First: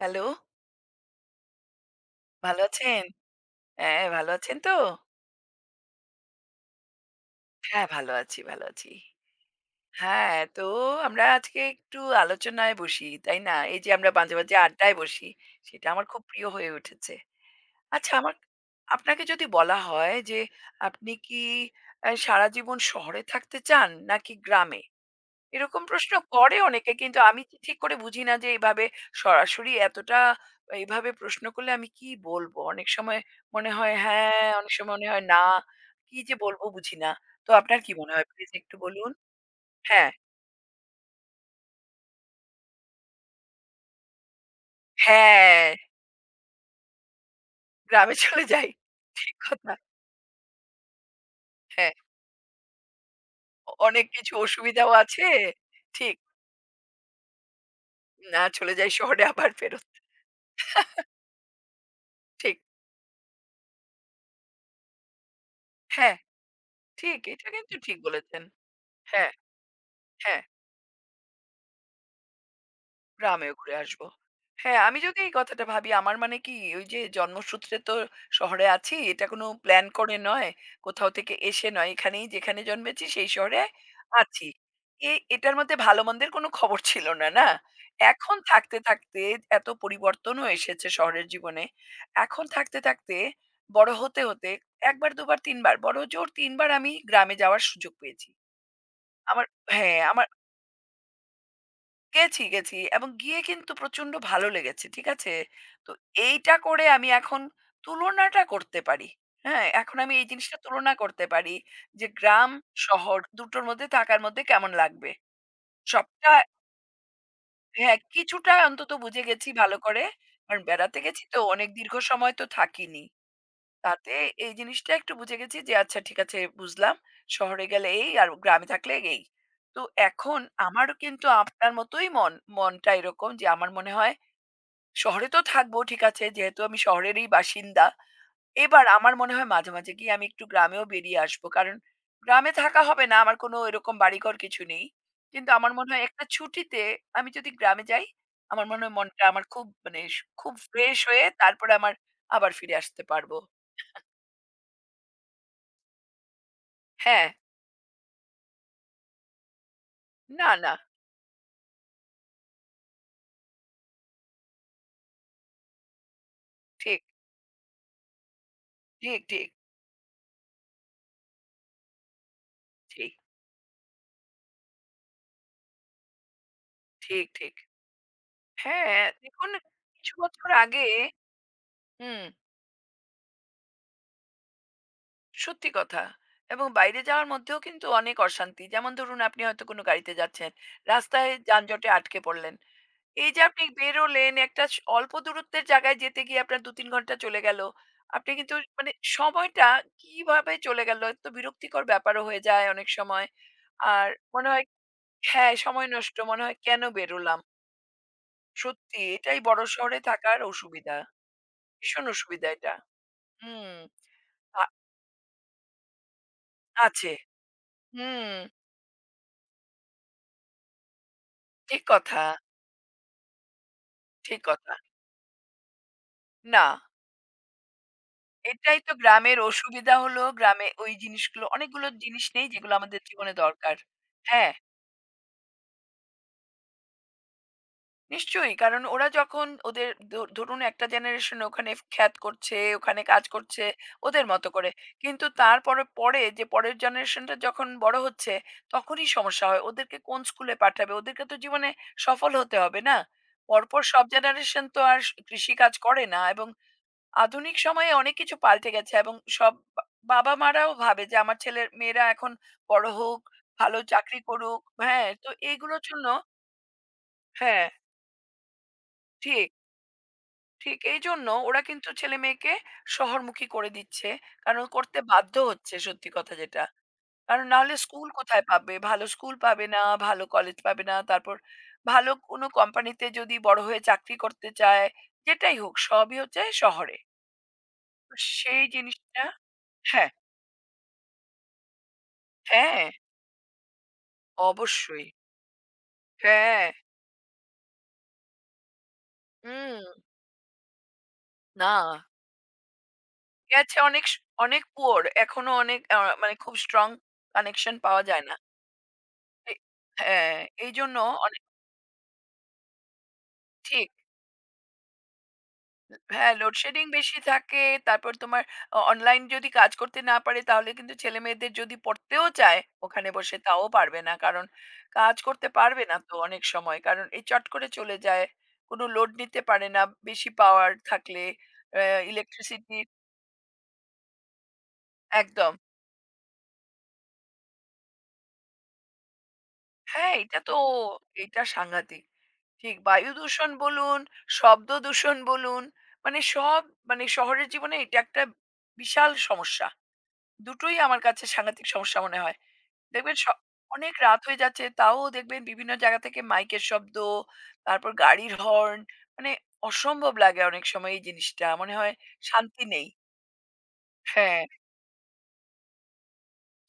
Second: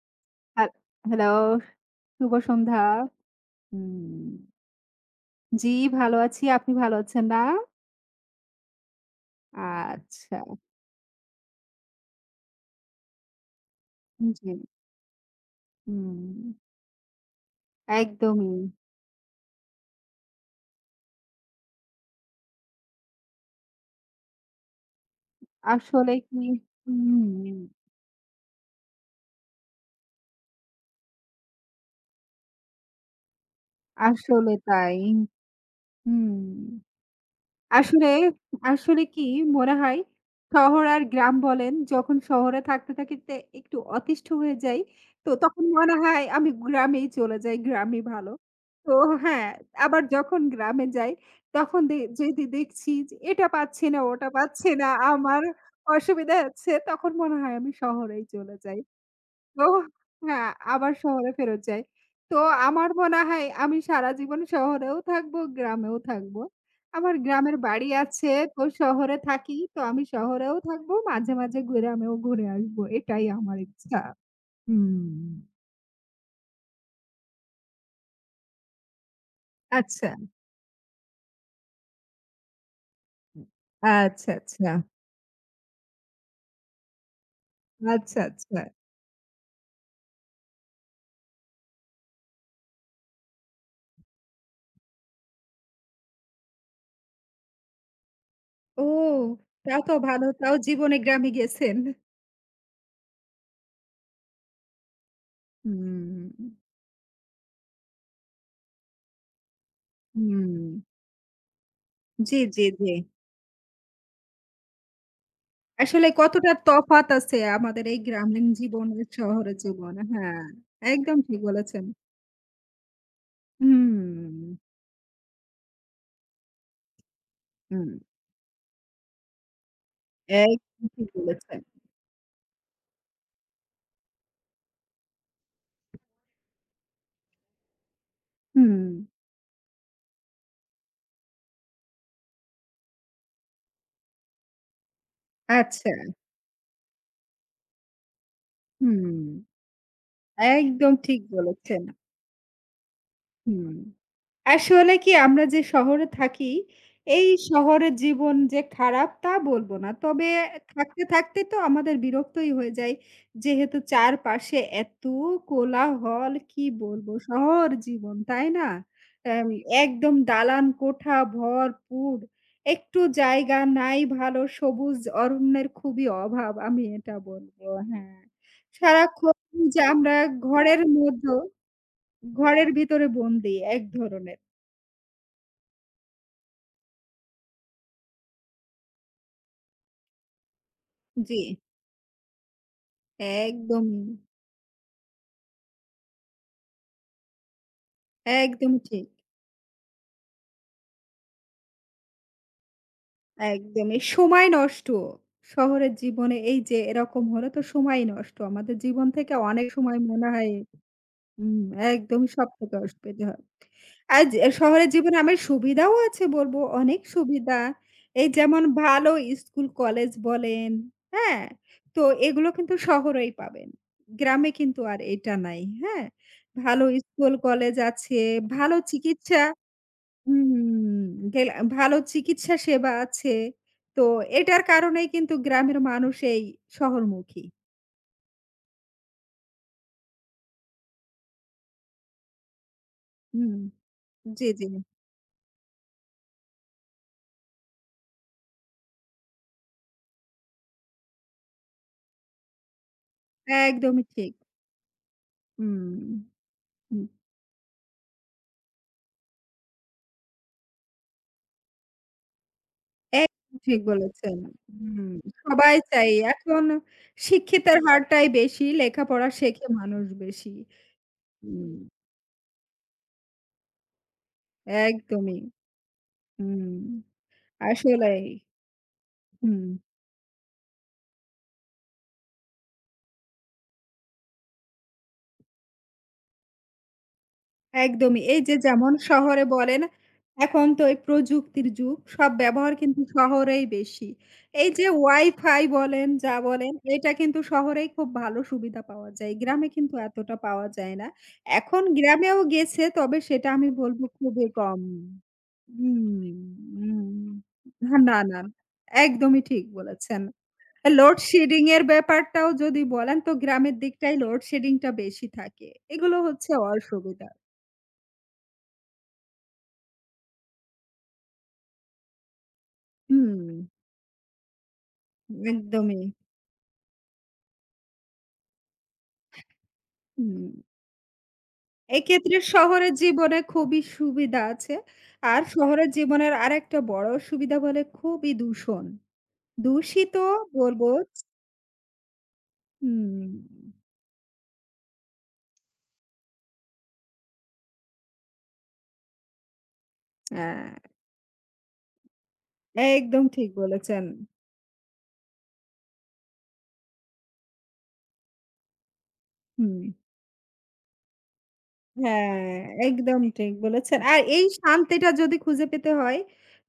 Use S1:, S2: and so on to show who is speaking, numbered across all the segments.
S1: Hello,
S2: হ্যাল hello, শুভ
S1: ভালো
S2: সন্ধ্যা।
S1: আছেন? হ্যাঁ,
S2: উম
S1: ভালো আছেন তো?
S2: জি, ভালো আছি। আপনি ভালো আছেন না?
S1: হ্যাঁ, ভালো আছি, ভালো আছি। হ্যাঁ,
S2: আচ্ছা।
S1: তো আমরা আজকে একটু আলোচনায় বসি, তাই না? এই যে আমরা মাঝে,
S2: জি।
S1: মাঝে আড্ডায় বসি, সেটা আমার খুব
S2: হুম,
S1: প্রিয় হয়ে উঠেছে। আচ্ছা, আমার
S2: একদমই।
S1: আপনাকে যদি বলা হয় যে আপনি কি সারা জীবন শহরে থাকতে চান নাকি গ্রামে? এরকম প্রশ্ন
S2: আসলে কি
S1: করে অনেকে, কিন্তু আমি ঠিক
S2: হুম,
S1: ঠিক করে বুঝি না যে এইভাবে সরাসরি এতটা এইভাবে প্রশ্ন করলে আমি কি বলবো? অনেক সময় মনে হয় হ্যাঁ,
S2: আসলে
S1: অনেক সময়
S2: তাই।
S1: মনে হয় না। কি যে
S2: হুম।
S1: বলবো বুঝি না। তো আপনার কি
S2: আসলে,
S1: মনে হয়, প্লিজ একটু
S2: আসলে
S1: বলুন?
S2: কি মনে হয়
S1: হ্যাঁ,
S2: শহর আর গ্রাম বলেন, যখন শহরে থাকতে একটু অতিষ্ঠ হয়ে যাই, তো তখন
S1: হ্যাঁ,
S2: মনে হয় আমি গ্রামেই চলে যাই, গ্রামই
S1: গ্রামে
S2: ভালো।
S1: চলে যাই।
S2: তো
S1: ঠিক
S2: হ্যাঁ,
S1: কথা।
S2: আবার যখন গ্রামে যাই, তখন
S1: হ্যাঁ,
S2: যদি দেখছি যে এটা পাচ্ছি না,
S1: অনেক
S2: ওটা
S1: কিছু
S2: পাচ্ছি না,
S1: অসুবিধাও আছে।
S2: আমার
S1: ঠিক।
S2: অসুবিধা হচ্ছে, তখন মনে হয় আমি শহরেই
S1: না
S2: চলে
S1: চলে
S2: যাই।
S1: যাই শহরে আবার
S2: তো
S1: ফেরত।
S2: হ্যাঁ, আবার শহরে ফেরত যাই। তো
S1: ঠিক।
S2: আমার মনে হয় আমি সারা জীবন শহরেও থাকবো, গ্রামেও
S1: হ্যাঁ,
S2: থাকবো। আমার
S1: ঠিক। এটা
S2: গ্রামের
S1: কিন্তু
S2: বাড়ি
S1: ঠিক
S2: আছে,
S1: বলেছেন।
S2: তো শহরে
S1: হ্যাঁ,
S2: থাকি। তো আমি
S1: হ্যাঁ।
S2: শহরেও থাকবো, মাঝে, মাঝে গ্রামেও ঘুরে আসবো। এটাই
S1: গ্রামে
S2: আমার
S1: ঘুরে
S2: ইচ্ছা।
S1: আসবো। হ্যাঁ, আমি
S2: হুম,
S1: যদি এই কথাটা ভাবি আমার মানে কি ওই যে জন্মসূত্রে তো শহরে আছি। এটা কোনো প্ল্যান
S2: আচ্ছা।
S1: করে নয়, কোথাও থেকে এসে নয়। এখানেই যেখানে জন্মেছি সেই শহরে
S2: আচ্ছা,
S1: আছি।
S2: আচ্ছা,
S1: এটার মধ্যে ভালো-মন্দের কোনো খবর ছিল না, না?
S2: আচ্ছা,
S1: এখন
S2: আচ্ছা।
S1: থাকতে, থাকতে এত পরিবর্তনও এসেছে শহরের জীবনে। এখন থাকতে, থাকতে বড় হতে, হতে ১ বার, ২ বার, ৩ বার, বড়জোর ৩ বার আমি গ্রামে যাওয়ার সুযোগ পেয়েছি।
S2: ও!
S1: আমার
S2: তাও তো
S1: হ্যাঁ,
S2: ভালো।
S1: আমার
S2: তাও জীবনে গ্রামে গেছেন।
S1: গেছি এবং গিয়ে কিন্তু প্রচন্ড ভালো লেগেছে। ঠিক আছে? তো
S2: হুম,
S1: এইটা করে আমি এখন তুলনাটা করতে পারি। হ্যাঁ? এখন আমি এই জিনিসটা
S2: হুম।
S1: তুলনা করতে পারি যে
S2: জি,
S1: গ্রাম,
S2: জি, জি।
S1: শহর দুটোর মধ্যে থাকার মধ্যে কেমন লাগবে।
S2: আসলে
S1: সবটা
S2: কতটা তফাৎ আছে আমাদের
S1: হ্যাঁ,
S2: এই গ্রামীণ
S1: কিছুটা অন্তত
S2: জীবনের
S1: বুঝে গেছি
S2: শহরের
S1: ভালো
S2: জীবনে।
S1: করে।
S2: হ্যাঁ,
S1: কারণ বেড়াতে
S2: একদম
S1: গেছি
S2: ঠিক
S1: তো, অনেক
S2: বলেছেন।
S1: দীর্ঘ সময় তো থাকিনি। তাতে
S2: হুম,
S1: এই জিনিসটা একটু বুঝে গেছি যে আচ্ছা ঠিক আছে, বুঝলাম। শহরে
S2: হুম,
S1: গেলে এই আর গ্রামে থাকলে এই। তো এখন
S2: একদম
S1: আমারও
S2: ঠিক
S1: কিন্তু
S2: বলেছেন।
S1: আপনার মতোই মন। মনটা এরকম যে আমার মনে হয় শহরে তো থাকবো ঠিক আছে, যেহেতু আমি শহরেরই বাসিন্দা।
S2: হুম,
S1: এবার আমার মনে হয় মাঝে, মাঝে গিয়ে আমি একটু গ্রামেও বেরিয়ে আসবো। কারণ গ্রামে থাকা হবে না, আমার কোনো এরকম বাড়িঘর কিছু নেই। কিন্তু আমার
S2: আচ্ছা,
S1: মনে হয় একটা ছুটিতে আমি যদি গ্রামে যাই, আমার মনে হয় মনটা
S2: হুম,
S1: আমার খুব মানে খুব
S2: একদম
S1: ফ্রেশ
S2: ঠিক
S1: হয়ে তারপরে
S2: বলেছেন।
S1: আমার আবার ফিরে আসতে পারবো।
S2: হুম। আসলে কি আমরা যে শহরে থাকি,
S1: হ্যাঁ।
S2: এই শহরের জীবন যে খারাপ তা বলবো না। তবে
S1: না, না।
S2: থাকতে তো আমাদের বিরক্তই হয়ে যায়। যেহেতু চারপাশে এত কোলাহল কি
S1: ঠিক,
S2: বলবো? শহর জীবন, তাই না?
S1: ঠিক,
S2: অ্যাম
S1: ঠিক,
S2: একদম দালান কোঠা ভরপুর। একটু
S1: ঠিক,
S2: জায়গা নাই ভালো সবুজ অরণ্যের খুবই অভাব আমি এটা
S1: ঠিক, ঠিক।
S2: বলবো। হ্যাঁ,
S1: হ্যাঁ,
S2: সারাক্ষণ
S1: দেখুন
S2: যে
S1: কিছু
S2: আমরা
S1: বছর
S2: ঘরের
S1: আগে
S2: মধ্য
S1: হুম,
S2: ঘরের ভিতরে বন্দী এক ধরনের।
S1: সত্যি কথা। এবং বাইরে যাওয়ার মধ্যেও কিন্তু অনেক অশান্তি। যেমন ধরুন, আপনি হয়তো কোনো গাড়িতে যাচ্ছেন, রাস্তায়
S2: জি,
S1: যানজটে আটকে পড়লেন। এই যে আপনি
S2: একদমই,
S1: বেরোলেন একটা অল্প দূরত্বের জায়গায় যেতে গিয়ে আপনার ২-৩ ঘন্টা চলে গেল। আপনি কিন্তু
S2: একদমই
S1: মানে
S2: ঠিক।
S1: সময়টা কিভাবে চলে গেল, এত বিরক্তিকর ব্যাপারও হয়ে যায় অনেক সময়।
S2: একদমই
S1: আর
S2: সময়
S1: মনে হয়
S2: নষ্ট।
S1: হ্যাঁ, সময়
S2: শহরের
S1: নষ্ট।
S2: জীবনে
S1: মনে হয়
S2: এই যে
S1: কেন
S2: এরকম
S1: বেরোলাম?
S2: হলে তো সময় নষ্ট। আমাদের
S1: সত্যি
S2: জীবন থেকে
S1: এটাই বড়
S2: অনেক সময়
S1: শহরে
S2: মনে
S1: থাকার
S2: হয়
S1: অসুবিধা।
S2: হুম,
S1: ভীষণ
S2: একদম সব
S1: অসুবিধা এটা।
S2: থেকে অসুবিধা হয়।
S1: হুম,
S2: আজ
S1: আ
S2: শহরের জীবনে আমার সুবিধাও আছে বলব, অনেক
S1: আছে।
S2: সুবিধা। এই
S1: হুম,
S2: যেমন ভালো স্কুল, কলেজ বলেন, হ্যাঁ?
S1: ঠিক
S2: তো
S1: কথা,
S2: এগুলো কিন্তু শহরেই পাবেন।
S1: ঠিক
S2: গ্রামে
S1: কথা।
S2: কিন্তু আর এটা নাই, হ্যাঁ?
S1: না,
S2: ভালো স্কুল, কলেজ আছে, ভালো
S1: এটাই তো গ্রামের
S2: চিকিৎসা
S1: অসুবিধা, হলো গ্রামে ওই
S2: হুম,
S1: জিনিসগুলো
S2: গেলা
S1: অনেকগুলো
S2: ভালো
S1: জিনিস নেই
S2: চিকিৎসা
S1: যেগুলো
S2: সেবা
S1: আমাদের
S2: আছে।
S1: জীবনে দরকার।
S2: তো
S1: হ্যাঁ।
S2: এটার কারণেই কিন্তু গ্রামের মানুষ এই শহরমুখী।
S1: নিশ্চয়ই, কারণ ওরা যখন ওদের ধরুন একটা জেনারেশন ওখানে খ্যাত করছে ওখানে কাজ
S2: হুম,
S1: করছে ওদের
S2: জি,
S1: মতো
S2: জি।
S1: করে কিন্তু তারপরে পরে যে পরের জেনারেশনটা যখন বড় হচ্ছে তখনই সমস্যা হয় ওদেরকে কোন স্কুলে পাঠাবে, ওদেরকে তো জীবনে সফল হতে হবে না পরপর
S2: একদমই
S1: সব
S2: ঠিক।
S1: জেনারেশন তো আর কৃষি
S2: হুম,
S1: কাজ করে না এবং
S2: হুম,
S1: আধুনিক সময়ে অনেক কিছু পাল্টে গেছে এবং সব বাবা মারাও ভাবে যে আমার ছেলের মেয়েরা এখন বড় হোক,
S2: একদম
S1: ভালো
S2: ঠিক
S1: চাকরি
S2: বলেছেন।
S1: করুক। হ্যাঁ,
S2: হুম,
S1: তো
S2: সবাই
S1: এইগুলোর জন্য
S2: চাই। এখন
S1: হ্যাঁ
S2: শিক্ষিতের হারটাই বেশি, লেখাপড়া
S1: ঠিক
S2: শেখে মানুষ বেশি।
S1: ঠিক এই জন্য ওরা
S2: হুম,
S1: কিন্তু ছেলেমেয়েকে শহরমুখী করে দিচ্ছে। কারণ করতে বাধ্য
S2: একদমই।
S1: হচ্ছে, সত্যি কথা যেটা।
S2: হুম,
S1: কারণ নাহলে স্কুল
S2: আসলেই।
S1: কোথায় পাবে? ভালো স্কুল
S2: হুম।
S1: পাবে না, ভালো কলেজ পাবে না। তারপর ভালো কোনো কোম্পানিতে যদি বড় হয়ে চাকরি করতে চায়, যেটাই হোক সবই হচ্ছে শহরে। তো
S2: একদমই। এই যে
S1: সেই
S2: যেমন
S1: জিনিসটা
S2: শহরে বলেন,
S1: হ্যাঁ,
S2: এখন তো এই প্রযুক্তির যুগ। সব ব্যবহার
S1: হ্যাঁ,
S2: কিন্তু শহরেই বেশি। এই যে
S1: অবশ্যই।
S2: Wi-Fi বলেন, যা
S1: হ্যাঁ,
S2: বলেন, এটা কিন্তু শহরেই খুব ভালো সুবিধা পাওয়া যায়। গ্রামে
S1: হুম,
S2: কিন্তু এতটা পাওয়া যায় না।
S1: না।
S2: এখন গ্রামেও গেছে, তবে সেটা আমি
S1: গেছে
S2: বলব
S1: অনেক
S2: খুবই
S1: অনেক
S2: কম।
S1: পুয়ার। এখনো অনেক
S2: হুম,
S1: মানে খুব স্ট্রং
S2: হুম।
S1: কানেকশন পাওয়া
S2: না,
S1: যায় না।
S2: না। একদমই
S1: এ
S2: ঠিক বলেছেন।
S1: হ্যাঁ, এইজন্য অনেক
S2: লোডশেডিং এর ব্যাপারটাও যদি বলেন, তো গ্রামের
S1: ঠিক।
S2: দিকটাই লোডশেডিংটা বেশি থাকে। এগুলো
S1: হ্যাঁ,
S2: হচ্ছে
S1: লোডশেডিং বেশি
S2: অসুবিধা।
S1: থাকে। তারপর তোমার অনলাইন যদি কাজ করতে না পারে তাহলে কিন্তু ছেলেমেয়েদের যদি পড়তেও চায় ওখানে বসে
S2: হুম,
S1: তাও পারবে না। কারণ কাজ করতে পারবে না
S2: একদমই।
S1: তো অনেক সময়। কারণ এই চট করে চলে যায়। কোনো লোড নিতে পারে না বেশি
S2: হুম,
S1: পাওয়ার থাকলে। অ্যা
S2: এক্ষেত্রে
S1: ইলেকট্রিসিটি
S2: শহরের জীবনে খুবই সুবিধা আছে। আর
S1: একদম।
S2: শহরের জীবনের আরেকটা বড় সুবিধা বলে খুবই দূষণ।
S1: হ্যাঁ,
S2: দূষিত
S1: এটা তো
S2: বলব
S1: এটা সাংঘাতিক। ঠিক বায়ু
S2: হুম,
S1: দূষণ বলুন, শব্দ দূষণ বলুন, মানে সব মানে শহরের জীবনে এটা একটা বিশাল সমস্যা।
S2: হ্যাঁ,
S1: দুটোই আমার কাছে সাংঘাতিক সমস্যা মনে হয়। দেখবেন
S2: একদম ঠিক
S1: অনেক
S2: বলেছেন।
S1: রাত হয়ে যাচ্ছে, তাও দেখবেন বিভিন্ন জায়গা থেকে মাইকের শব্দ, তারপর গাড়ির হর্ন মানে
S2: হুম।
S1: অসম্ভব লাগে অনেক সময় এই জিনিসটা। মনে হয়
S2: হ্যাঁ,
S1: শান্তি নেই।
S2: একদম ঠিক বলেছেন। আর
S1: হ্যাঁ,
S2: এই শান্তিটা যদি খুঁজে পেতে হয়,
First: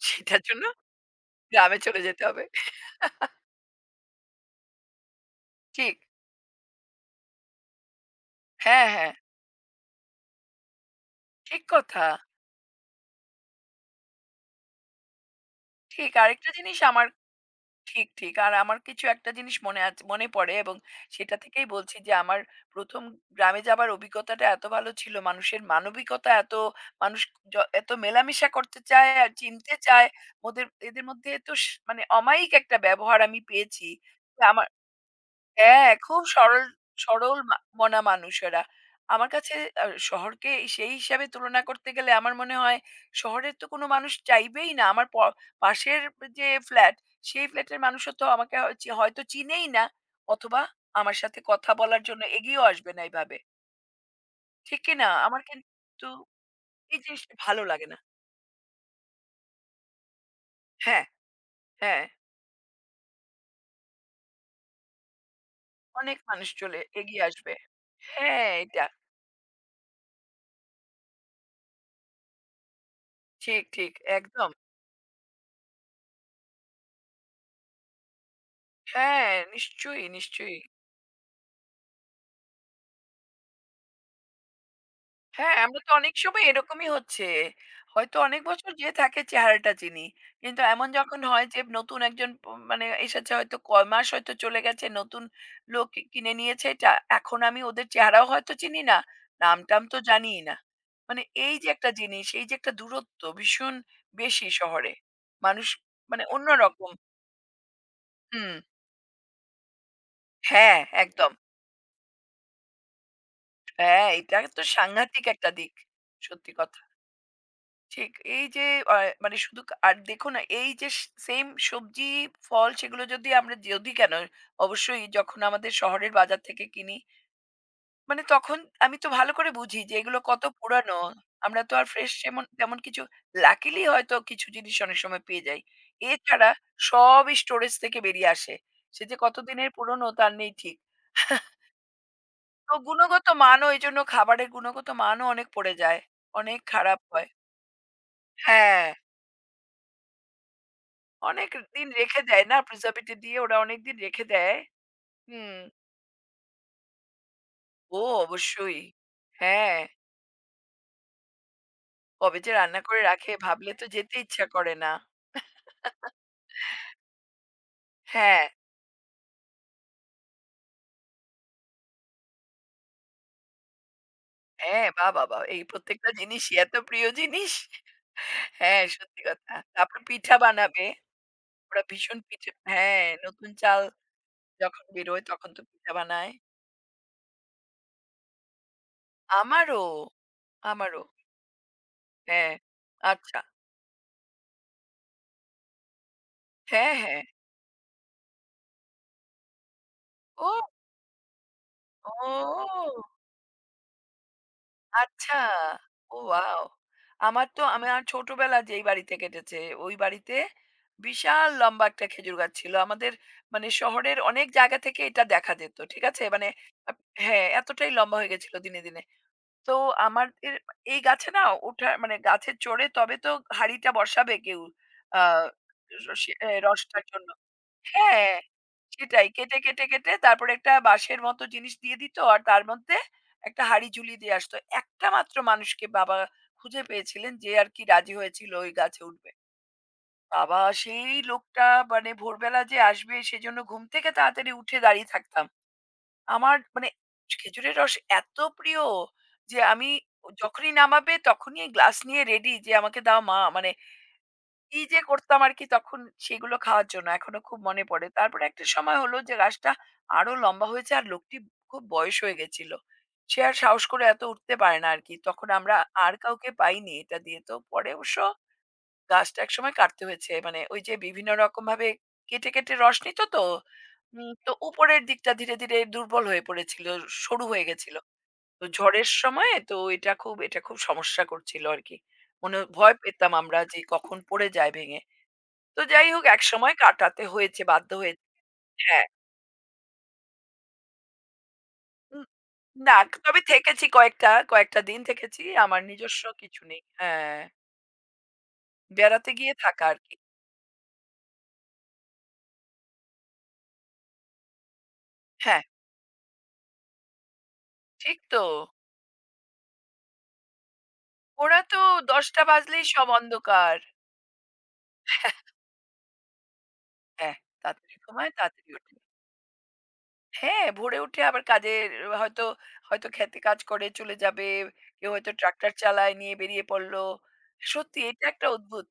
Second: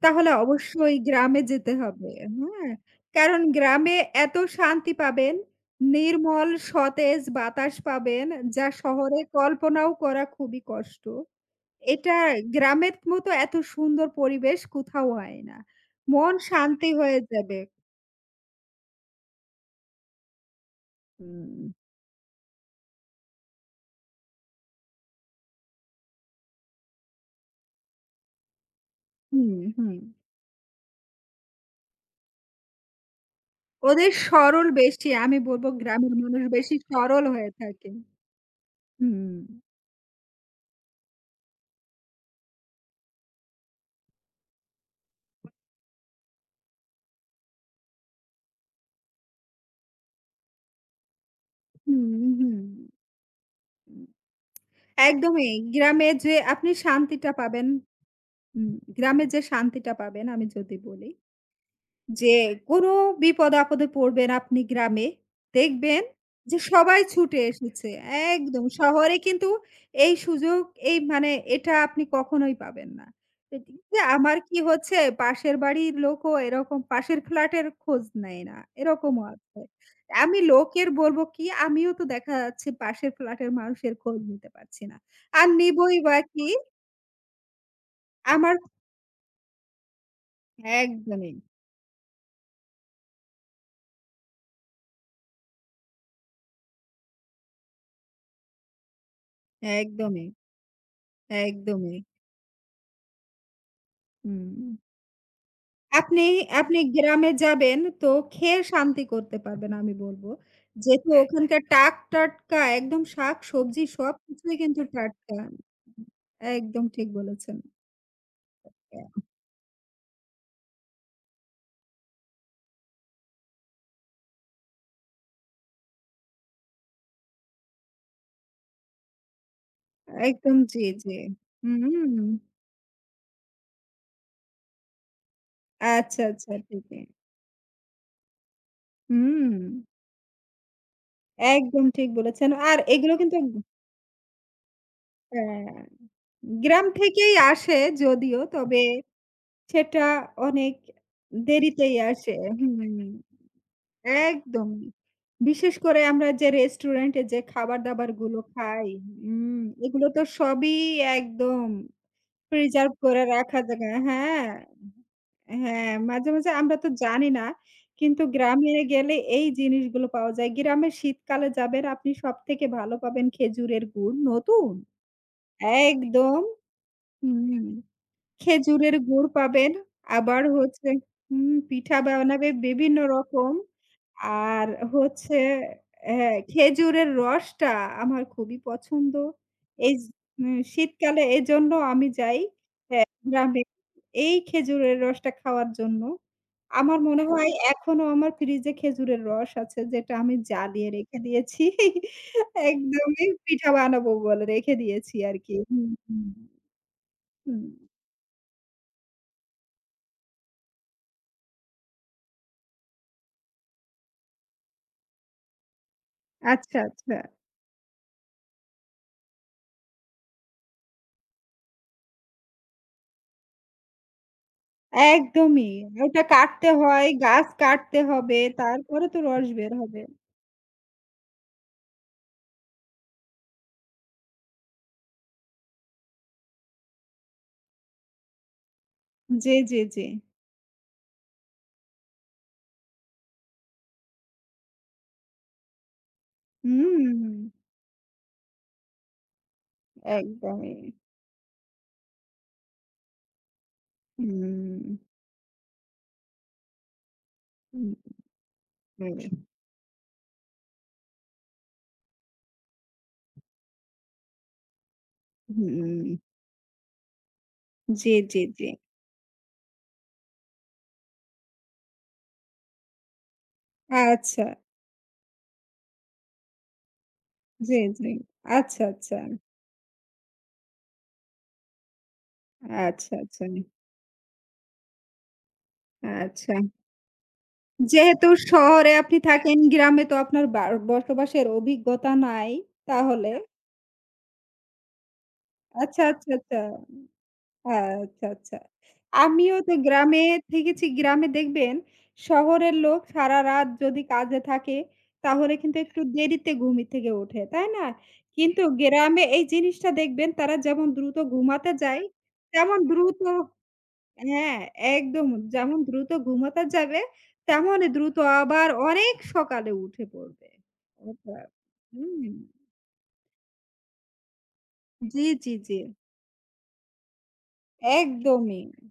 S2: তাহলে
S1: সেটার জন্য
S2: অবশ্যই গ্রামে যেতে
S1: গ্রামে চলে
S2: হবে।
S1: যেতে হবে।
S2: হ্যাঁ? কারণ গ্রামে এত শান্তি পাবেন,
S1: ঠিক।
S2: নির্মল সতেজ বাতাস পাবেন, যা
S1: হ্যাঁ, হ্যাঁ।
S2: শহরে কল্পনাও করা খুবই কষ্ট।
S1: ঠিক কথা।
S2: এটা গ্রামের মতো এত সুন্দর পরিবেশ কোথাও হয় না।
S1: ঠিক
S2: মন
S1: আরেকটা জিনিস
S2: শান্তি
S1: আমার
S2: হয়ে যাবে।
S1: ঠিক, ঠিক। আর আমার কিছু একটা জিনিস মনে মনে পড়ে এবং সেটা
S2: হুম,
S1: থেকেই বলছি যে আমার ১ম গ্রামে যাবার অভিজ্ঞতাটা এত ভালো ছিল। মানুষের মানবিকতা এত মানুষ এত মেলামেশা করতে চায় আর
S2: হুম,
S1: চিনতে
S2: হুম।
S1: চায়। ওদের এদের মধ্যে এত মানে অমায়িক একটা ব্যবহার আমি পেয়েছি।
S2: ওদের
S1: যে
S2: সরল
S1: আমার
S2: বেশি। আমি বলব
S1: হ্যাঁ,
S2: গ্রামের
S1: খুব
S2: মানুষ
S1: সরল
S2: বেশি সরল
S1: সরল
S2: হয়ে থাকে।
S1: মানুষ ওরা। আমার
S2: হুম।
S1: কাছে শহরকে সেই হিসাবে তুলনা করতে গেলে আমার মনে হয় শহরের তো কোনো মানুষ চাইবেই না। আমার পাশের যে ফ্ল্যাট, সেই ফ্ল্যাটের মানুষও তো আমাকে হয় হয়তো চিনেই না অথবা আমার সাথে কথা বলার জন্য
S2: হুম, হুম।
S1: এগিয়েও আসবে না এভাবে। ঠিক কি না? আমার
S2: একদমই গ্রামে
S1: কিন্তু
S2: যে আপনি
S1: এই
S2: শান্তিটা
S1: জিনিসটা ভালো
S2: পাবেন,
S1: লাগে না।
S2: হুম, গ্রামে যে শান্তিটা পাবেন আমি যদি
S1: হ্যাঁ,
S2: বলি,
S1: হ্যাঁ,
S2: যে কোনো বিপদ-আপদে পড়বেন আপনি গ্রামে, দেখবেন
S1: অনেক মানুষ
S2: যে
S1: চলে
S2: সবাই
S1: এগিয়ে
S2: ছুটে
S1: আসবে।
S2: এসেছে।
S1: হ্যাঁ,
S2: একদম
S1: এটা।
S2: শহরে কিন্তু এই সুযোগ এই মানে এটা আপনি কখনোই পাবেন না।
S1: ঠিক,
S2: এটি
S1: ঠিক।
S2: যে আমার
S1: একদম।
S2: কি হচ্ছে পাশের বাড়ির লোকও এরকম পাশের ফ্ল্যাটের খোঁজ নেয় না। এরকমও
S1: হ্যাঁ,
S2: আছে।
S1: নিশ্চয়ই,
S2: আমি
S1: নিশ্চয়ই।
S2: লোকের বলব কি আমিও তো দেখা যাচ্ছে পাশের ফ্ল্যাটের মানুষের খোঁজ নিতে পারছি না। আর
S1: হ্যাঁ, আমরা তো
S2: নিবই
S1: অনেক
S2: বা
S1: সময়
S2: কি?
S1: এরকমই হচ্ছে। হয়তো অনেক
S2: আমার
S1: বছর যে থাকে চেহারাটা চিনি। কিন্তু এমন যখন
S2: একদমই,
S1: হয় যে নতুন একজন মানে এসেছে হয়তো কয় মাস হয়তো চলে গেছে, নতুন লোক কি কিনে নিয়েছে এটা। এখন আমি ওদের চেহারাও হয়তো চিনি না, নাম-টাম তো
S2: একদমই,
S1: জানিই না। মানে এই যে একটা
S2: একদমই।
S1: জিনিস, এই যে একটা দূরত্ব ভীষণ বেশি
S2: হুম।
S1: শহরে। মানুষ মানে
S2: আপনি আপনি
S1: অন্যরকম
S2: গ্রামে যাবেন তো
S1: হুম,
S2: খেয়ে শান্তি করতে পারবেন আমি বলব।
S1: হ্যাঁ,
S2: যেহেতু
S1: একদম।
S2: ওখানকার টাক-টাটকা একদম শাক-সবজি
S1: হ্যাঁ, এটা
S2: সবকিছুই
S1: তো
S2: কিন্তু
S1: সাংঘাতিক
S2: টাটকা।
S1: একটা দিক। সত্যি কথা।
S2: একদম ঠিক বলেছেন।
S1: ঠিক। এই যে আ
S2: এ
S1: মানে শুধু আর দেখুন এই যে সেইম সবজি, ফল সেগুলো যদি আমরা যদি কেন অবশ্যই যখন আমাদের শহরের বাজার থেকে কিনি, মানে তখন আমি তো ভালো করে বুঝি যে এগুলো কত
S2: একদম জি,
S1: পুরানো।
S2: জি।
S1: আমরা তো আর ফ্রেশ
S2: হুম।
S1: সেমন তেমন কিছু লাকিলি হয়তো কিছু জিনিস অনেক সময় পেয়ে যাই।
S2: আচ্ছা,
S1: এছাড়া
S2: আচ্ছা ঠিকই।
S1: সবই স্টোরেজ থেকে বেরিয়ে আসে। সে যে
S2: হুম।
S1: কতদিনের পুরনো তার নেই ঠিক।
S2: একদম ঠিক বলেছেন।
S1: তো
S2: আর এগুলো
S1: গুণগত
S2: কিন্তু
S1: মানও এজন্য খাবারের গুণগত মানও অনেক পড়ে
S2: হ্যাঁ,
S1: যায়। অনেক
S2: গ্রাম
S1: খারাপ হয়।
S2: থেকেই আসে যদিও তবে
S1: হ্যাঁ।
S2: সেটা অনেক
S1: অনেক দিন
S2: দেরিতেই
S1: রেখে
S2: আসে।
S1: দেয় না,
S2: হুম।
S1: প্রিজার্ভেটিভ দিয়ে ওরা অনেকদিন রেখে দেয়।
S2: একদমই।
S1: হুম।
S2: বিশেষ করে আমরা যে রেস্টুরেন্টে যে
S1: ও
S2: খাবার-দাবারগুলো
S1: অবশ্যই।
S2: খাই, উম
S1: হ্যাঁ,
S2: এগুলো তো সবই একদম
S1: কবে যে রান্না
S2: প্রিজার্ভ
S1: করে
S2: করে
S1: রাখে
S2: রাখা
S1: ভাবলে তো
S2: জায়গা
S1: যেতে
S2: হ্যাঁ।
S1: ইচ্ছা করে না।
S2: হ্যাঁ, মাঝে, মাঝে আমরা তো জানি না। কিন্তু
S1: হ্যাঁ,
S2: গ্রামে গেলে এই জিনিসগুলো পাওয়া যায়। গ্রামে শীতকালে যাবেন আপনি সবথেকে ভালো পাবেন খেজুরের গুড় নতুন
S1: হ্যাঁ, বাহ! বাহ! বাহ! এই প্রত্যেকটা
S2: একদম
S1: জিনিসই এত প্রিয় জিনিস।
S2: হুম।
S1: হ্যাঁ,
S2: খেজুরের
S1: সত্যি
S2: গুড়
S1: কথা।
S2: পাবেন।
S1: তারপর পিঠা
S2: আবার
S1: বানাবে।
S2: হচ্ছে হুম,
S1: ওরা
S2: পিঠা
S1: ভীষণ
S2: বানাবে
S1: পিঠে
S2: বিভিন্ন
S1: হ্যাঁ, নতুন
S2: রকম।
S1: চাল
S2: আর
S1: যখন বেরোয়
S2: হচ্ছে
S1: তখন তো পিঠা বানায়।
S2: হ্যাঁ, খেজুরের রসটা আমার খুবই পছন্দ।
S1: আমারও,
S2: এই জ
S1: আমারও।
S2: শীতকালে এজন্য আমি যাই
S1: হ্যাঁ,
S2: হ্যাঁ,
S1: আচ্ছা।
S2: গ্রামে। এই খেজুরের রসটা খাওয়ার জন্য।
S1: হ্যাঁ,
S2: আমার
S1: হ্যাঁ।
S2: মনে হয় এখনো আমার ফ্রিজে খেজুরের রস আছে যেটা আমি
S1: ও!
S2: জ্বালিয়ে রেখে দিয়েছি।
S1: ও!
S2: একদমই পিঠা বানাবো বলে রেখে দিয়েছি
S1: আচ্ছা।
S2: আরকি। হুম,
S1: ও
S2: হুম,
S1: ওয়াও! আমার
S2: হুম।
S1: তো আমার ছোটবেলা যেই বাড়িতে কেটেছে, ওই বাড়িতে বিশাল লম্বা একটা খেজুর গাছ ছিল। আমাদের মানে শহরের অনেক জায়গা থেকে এটা দেখা যেত। ঠিক আছে? মানে
S2: আচ্ছা,
S1: আপ
S2: আচ্ছা।
S1: হ্যাঁ, এতটাই লম্বা হয়ে গেছিল দিনে, দিনে। তো আমাদের এই গাছে না ওঠা মানে গাছে চড়ে তবে তো হাঁড়িটা বসাবে কেউ আ
S2: একদমই। ওটা
S1: রসে
S2: কাটতে
S1: রসটার
S2: হয়,
S1: জন্য।
S2: গাছ কাটতে
S1: হ্যাঁ,
S2: হবে, তারপরে তো
S1: সেটাই।
S2: রস
S1: কেটে,
S2: বের
S1: কেটে,
S2: হবে।
S1: কেটে তারপরে একটা বাঁশের মতো জিনিস দিয়ে দিত। আর তার মধ্যে একটা হাঁড়ি ঝুলিয়ে দিয়ে আসতো। একটা মাত্র মানুষকে বাবা খুঁজে পেয়েছিলেন যে আরকি রাজি হয়েছিল ওই গাছে উঠবে।
S2: জি, জি, জি।
S1: বাবা! সেই লোকটা মানে ভোরবেলা যে আসবে সেজন্য ঘুম থেকে তাড়াতাড়ি উঠে দাঁড়িয়ে থাকতাম। আমার মানে
S2: হুম,
S1: খেজুরের রস এত প্রিয় যে আমি যখনই
S2: একদমই।
S1: নামাবে তখনই গ্লাস নিয়ে রেডি যে আমাকে দাও মা মানে
S2: হুম,
S1: কি যে করতাম আর কি তখন সেগুলো খাওয়ার জন্য এখনো খুব মনে
S2: হুম,
S1: পড়ে। তারপরে একটা সময়
S2: হুম,
S1: হলো যে গাছটা আরো লম্বা হয়েছে আর লোকটি খুব বয়স হয়ে গেছিল। সে আর সাহস করে এত উঠতে পারে না আর কি। তখন আমরা
S2: হুম।
S1: আর কাউকে পাইনি এটা দিয়ে। তো পরে
S2: জি,
S1: অবশ্য
S2: জি, জি।
S1: গাছটা একসময় কাটতে হয়েছে। মানে ওই যে বিভিন্ন রকমভাবে কেটে, কেটে রস নিত তো।
S2: আচ্ছা।
S1: তো উপরের দিকটা ধীরে, ধীরে দুর্বল হয়ে পড়েছিল, সরু হয়ে
S2: জি,
S1: গেছিল।
S2: জি।
S1: তো
S2: আচ্ছা,
S1: ঝড়ের
S2: আচ্ছা।
S1: সময়ে তো এটা খুব এটা খুব সমস্যা করছিল আর কি। মনে ভয়
S2: আচ্ছা,
S1: পেতাম
S2: আচ্ছা।
S1: আমরা যে কখন পড়ে যায় ভেঙে। তো যাই হোক
S2: আচ্ছা।
S1: একসময় কাটাতে হয়েছে, বাধ্য হয়েছি।
S2: যেহেতু শহরে
S1: হ্যাঁ।
S2: আপনি থাকেন, গ্রামে তো আপনার বসবাসের অভিজ্ঞতা
S1: উম
S2: নাই
S1: না,
S2: তাহলে।
S1: তবে থেকেছি কয়েকটা দিন থেকেছি। আমার
S2: আচ্ছা,
S1: নিজস্ব
S2: আচ্ছা, আচ্ছা।
S1: কিছু নেই। হ্যাঁ,
S2: আচ্ছা, আচ্ছা।
S1: বেড়াতে গিয়ে
S2: আমিও তো
S1: থাকা আরকি।
S2: গ্রামে থেকেছি। গ্রামে দেখবেন শহরের লোক সারারাত যদি কাজে থাকে তাহলে
S1: হ্যাঁ,
S2: কিন্তু একটু দেরিতে ঘুম থেকে ওঠে, তাই না?
S1: ঠিক তো।
S2: কিন্তু গ্রামে এই জিনিসটা দেখবেন তারা যেমন দ্রুত
S1: ওরা
S2: ঘুমাতে
S1: তো
S2: যায়,
S1: ১০:০০
S2: তেমন
S1: বাজলেই সব
S2: দ্রুত
S1: অন্ধকার।
S2: হ্যাঁ, একদম
S1: হ্যাঁ,
S2: যেমন দ্রুত ঘুমাতে যাবে
S1: হ্যাঁ,
S2: তেমনই
S1: তাড়াতাড়ি
S2: দ্রুত
S1: ঘুমায়,
S2: আবার
S1: তাড়াতাড়ি ওঠে।
S2: অনেক সকালে উঠে পড়বে।
S1: হ্যাঁ, ভোরে উঠে
S2: ওটা
S1: আবার কাজের
S2: হুম।
S1: হয়তো, হয়তো খেতে কাজ করে চলে যাবে। কেউ
S2: জি,
S1: হয়তো
S2: জি,
S1: ট্রাক্টর
S2: জি।
S1: চালায় নিয়ে বেরিয়ে পড়ল। সত্যি এটা একটা
S2: একদমই।
S1: অদ্ভুত।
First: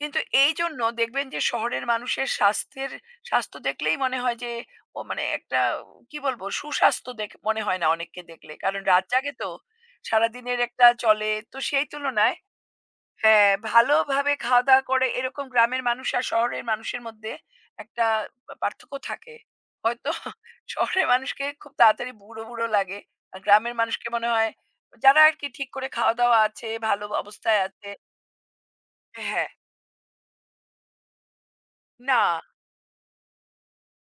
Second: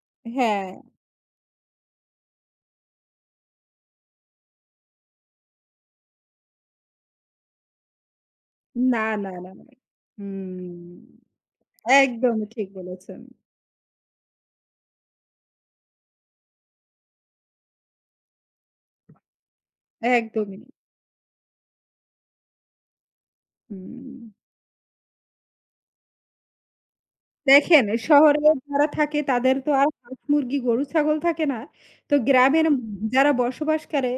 S1: কিন্তু
S2: হ্যাঁ।
S1: এইজন্য দেখবেন যে শহরের মানুষের স্বাস্থ্যের স্বাস্থ্য দেখলেই মনে হয় যে ও মানে একটা কি বলবো সুস্বাস্থ্য দেখ মনে হয় না অনেককে দেখলে। কারণ
S2: না,
S1: রাত
S2: না,
S1: জাগে তো।
S2: না, না।
S1: সারাদিনের
S2: হুম,
S1: একটা চলে। তো সেই তুলনায়
S2: একদমই ঠিক বলেছেন।
S1: হ্যাঁ, ভালোভাবে খাওয়া-দাওয়া করে এরকম গ্রামের মানুষ আর শহরের মানুষের মধ্যে একটা পার্থক্য থাকে। হয়তো
S2: একদমই।
S1: শহরের মানুষকে খুব তাড়াতাড়ি বুড়ো, বুড়ো লাগে। আর গ্রামের মানুষকে
S2: হুম।
S1: মনে হয় যারা আরকি ঠিক করে খাওয়া-দাওয়া আছে, ভালো অবস্থায়
S2: দেখেন
S1: আছে
S2: শহরে যারা থাকে
S1: হ্যাঁ,
S2: তাদের তো আর হাঁস, মুরগি, গরু, ছাগল থাকে না। তো
S1: না
S2: গ্রামের যারা বসবাস করে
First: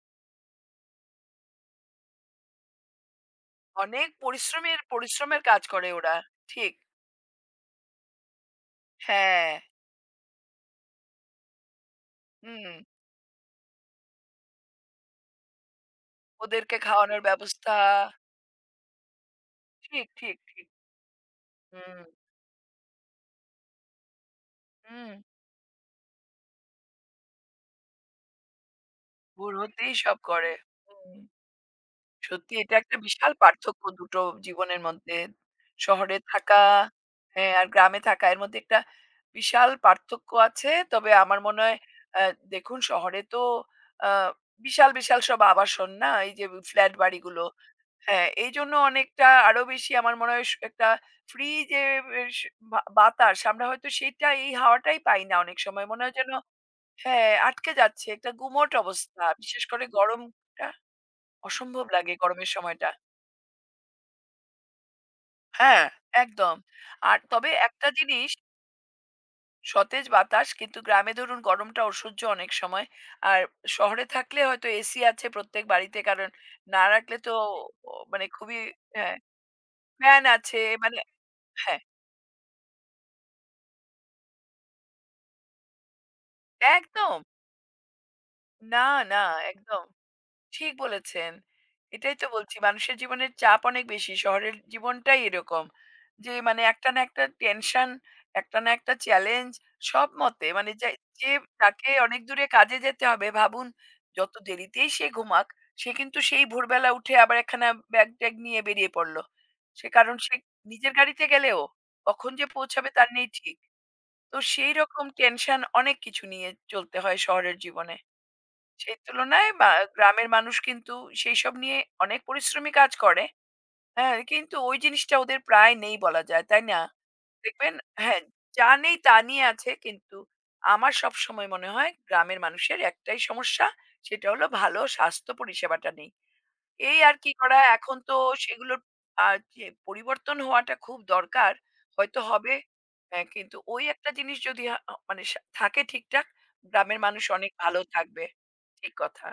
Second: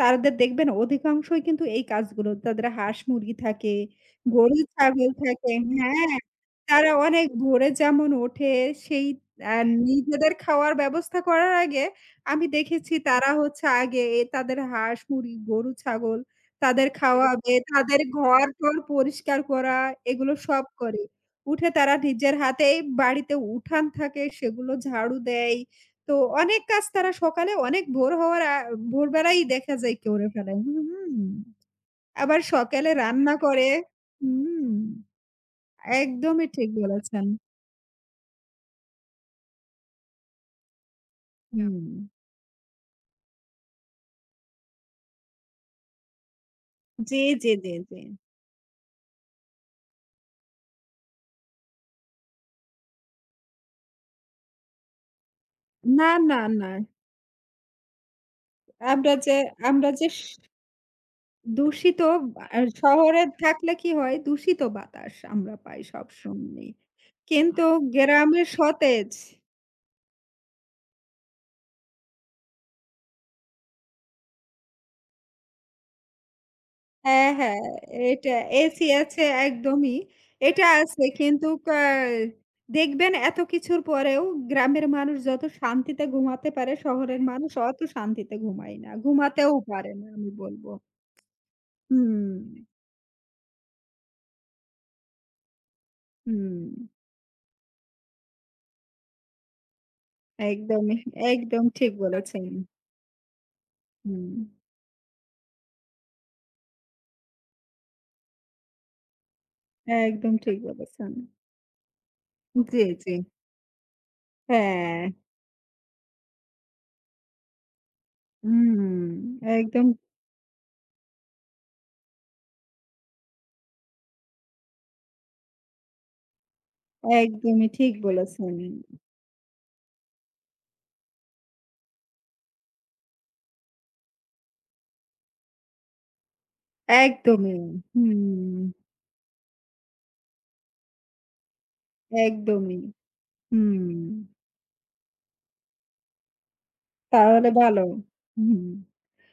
S2: তাদের দেখবেন অধিকাংশই কিন্তু এই কাজগুলো। তাদের হাঁস, মুরগি থাকে,
S1: অনেক
S2: গরু,
S1: পরিশ্রমের
S2: ছাগল
S1: পরিশ্রমের
S2: থাকে
S1: কাজ করে
S2: হ্যাঁ,
S1: ওরা। ঠিক।
S2: তারা অনেক ভোরে যেমন ওঠে সেই
S1: হ্যাঁ,
S2: আ নিজেদের খাওয়ার ব্যবস্থা করার আগে আমি
S1: হুম।
S2: দেখেছি তারা হচ্ছে আগে তাদের হাঁস, মুরগি, গরু, ছাগল
S1: ওদেরকে
S2: তাদের
S1: খাওয়ানোর
S2: খাওয়াবে,
S1: ব্যবস্থা
S2: তাদের ঘর-টর পরিষ্কার করা
S1: ঠিক,
S2: এগুলো
S1: ঠিক,
S2: সব
S1: ঠিক।
S2: করে। উঠে তারা
S1: হুম,
S2: নিজের হাতেই বাড়িতে উঠান থাকে সেগুলো
S1: হুম।
S2: ঝাড়ু দেয়। তো অনেক কাজ তারা সকালে অনেক ভোর হওয়ার ভোরবেলাই
S1: ভোর
S2: দেখা
S1: হতেই
S2: যায়
S1: সব
S2: করে ফেলে।
S1: করে।
S2: হুম।
S1: হুম।
S2: হুম। আবার
S1: সত্যি এটা
S2: সকালে
S1: একটা বিশাল
S2: রান্না করে
S1: পার্থক্য দুটো
S2: হুম,
S1: জীবনের মধ্যে। শহরে
S2: একদমই
S1: থাকা
S2: ঠিক বলেছেন।
S1: হ্যাঁ, আর গ্রামে থাকা এর মধ্যে একটা বিশাল পার্থক্য আছে। তবে আমার মনে হয়
S2: হুম।
S1: আ দেখুন শহরে তো আ বিশাল, বিশাল সব আবাসন না? এই যে ফ্ল্যাট
S2: জি,
S1: বাড়িগুলো।
S2: জি, জি, জি।
S1: হ্যাঁ, এইজন্য অনেকটা আরো বেশি আমার মনে হয় একটা ফ্রি যে বেশ বাতাস আমরা হয়তো সেটা এই হাওয়াটাই পাই না অনেক সময়। মনে
S2: না,
S1: হয় যেন
S2: না, না।
S1: হ্যাঁ, আটকে যাচ্ছে। একটা গুমোট
S2: আমরা
S1: অবস্থা।
S2: যে
S1: বিশেষ করে
S2: আমরা যে স
S1: গরমটা অসম্ভব
S2: দূষিত
S1: লাগে গরমের সময়টা।
S2: শহরে থাকলে কি হয় দূষিত বাতাস আমরা পাই
S1: হ্যাঁ, একদম।
S2: সবসময়ই।
S1: আর তবে
S2: কিন্তু
S1: একটা জিনিস
S2: গ্রামে সতেজ।
S1: সতেজ বাতাস কিন্তু গ্রামে ধরুন গরমটা অসহ্য অনেক সময়। আর শহরে থাকলে হয়তো এসি আছে প্রত্যেক বাড়িতে কারণ না রাখলে
S2: হ্যাঁ,
S1: তো
S2: হ্যাঁ,
S1: ও মানে
S2: এটা
S1: খুবই
S2: এসি
S1: হ্যাঁ,
S2: আছে একদমই।
S1: ফ্যান আছে
S2: এটা
S1: মানে
S2: আছে কিন্তু
S1: হ্যাঁ,
S2: আ দেখবেন এত কিছুর পরেও গ্রামের মানুষ যত শান্তিতে ঘুমাতে পারে
S1: একদম।
S2: শহরের মানুষ অত শান্তিতে ঘুমায়
S1: না,
S2: না।
S1: না,
S2: ঘুমাতেও
S1: একদম।
S2: পারে না আমি বলব।
S1: ঠিক বলেছেন। এটাই তো
S2: হুম,
S1: বলছি মানুষের জীবনের চাপ অনেক বেশি। শহরের জীবনটাই এরকম। যে মানে
S2: হুম,
S1: একটা না একটা টেনশন, একটা না একটা চ্যালেঞ্জ সব মতে মানে যে
S2: একদমই,
S1: যে
S2: একদম
S1: তাকে
S2: ঠিক
S1: অনেক
S2: বলেছেন।
S1: দূরে কাজে যেতে হবে ভাবুন যত
S2: হুম,
S1: দেরিতেই সে ঘুমাক সে কিন্তু সেই ভোরবেলা উঠে আবার একখানা ব্যাগ-ট্যাগ নিয়ে বেরিয়ে পড়ল। সে কারণ
S2: একদম
S1: সে
S2: ঠিক
S1: নিজের
S2: বলেছেন।
S1: গাড়িতে গেলেও কখন যে
S2: জি,
S1: পৌঁছাবে তার
S2: জি।
S1: নেই ঠিক। তো সেই রকম
S2: হ্যাঁ,
S1: টেনশন অনেক কিছু নিয়ে চলতে হয় শহরের জীবনে।
S2: হুম,
S1: সেই তুলনায়
S2: একদম,
S1: গ্রামের মানুষ কিন্তু সেইসব নিয়ে অনেক পরিশ্রমী কাজ করে। হ্যাঁ? কিন্তু ওই জিনিসটা ওদের প্রায় নেই বলা যায়, তাই না?
S2: একদমই
S1: দেখবেন
S2: ঠিক
S1: হ্যাঁ,
S2: বলেছেন।
S1: যা নেই তা নিয়ে আছে কিন্তু আমার সবসময় মনে হয় গ্রামের মানুষের একটাই সমস্যা, সেটা হলো ভালো স্বাস্থ্য পরিষেবাটা নেই। এই আর কি
S2: একদমই,
S1: করা, এখন তো
S2: হুম,
S1: সেগুলোর আ যে পরিবর্তন হওয়াটা খুব দরকার। হয়তো হবে
S2: একদমই।
S1: হ্যাঁ, কিন্তু ওই
S2: হুম,
S1: একটা জিনিস যদি মানে থাকে ঠিকঠাক, গ্রামের মানুষ
S2: তাহলে
S1: অনেক ভালো
S2: ভালো।
S1: থাকবে।
S2: হুম,
S1: ঠিক কথা।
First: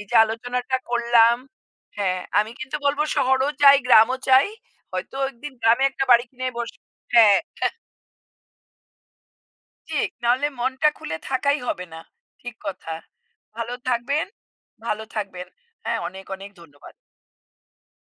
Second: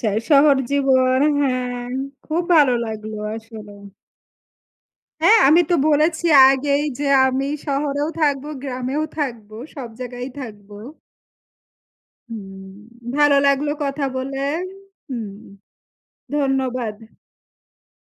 S1: এই যে
S2: শহর
S1: আলোচনাটা
S2: জীবন
S1: করলাম
S2: হ্যাঁ,
S1: হ্যাঁ,
S2: খুব
S1: আমি
S2: ভালো
S1: কিন্তু বলব
S2: লাগলো
S1: শহরও
S2: আসলে।
S1: চাই, গ্রামও চাই। হয়তো
S2: হ্যাঁ,
S1: একদিন
S2: আমি তো
S1: গ্রামে একটা বাড়ি
S2: বলেছি
S1: কিনে
S2: আগেই যে
S1: হ্যাঁ,
S2: আমি শহরেও থাকবো, গ্রামেও থাকবো, সব
S1: ঠিক।
S2: জায়গায়
S1: নাহলে
S2: থাকবো।
S1: মনটা খুলে থাকাই হবে না। ঠিক
S2: হুম,
S1: কথা।
S2: ভালো লাগলো
S1: ভালো
S2: কথা
S1: থাকবেন,
S2: বলে।
S1: ভালো
S2: হুম,
S1: থাকবেন। হ্যাঁ, অনেক, অনেক ধন্যবাদ।
S2: ধন্যবাদ।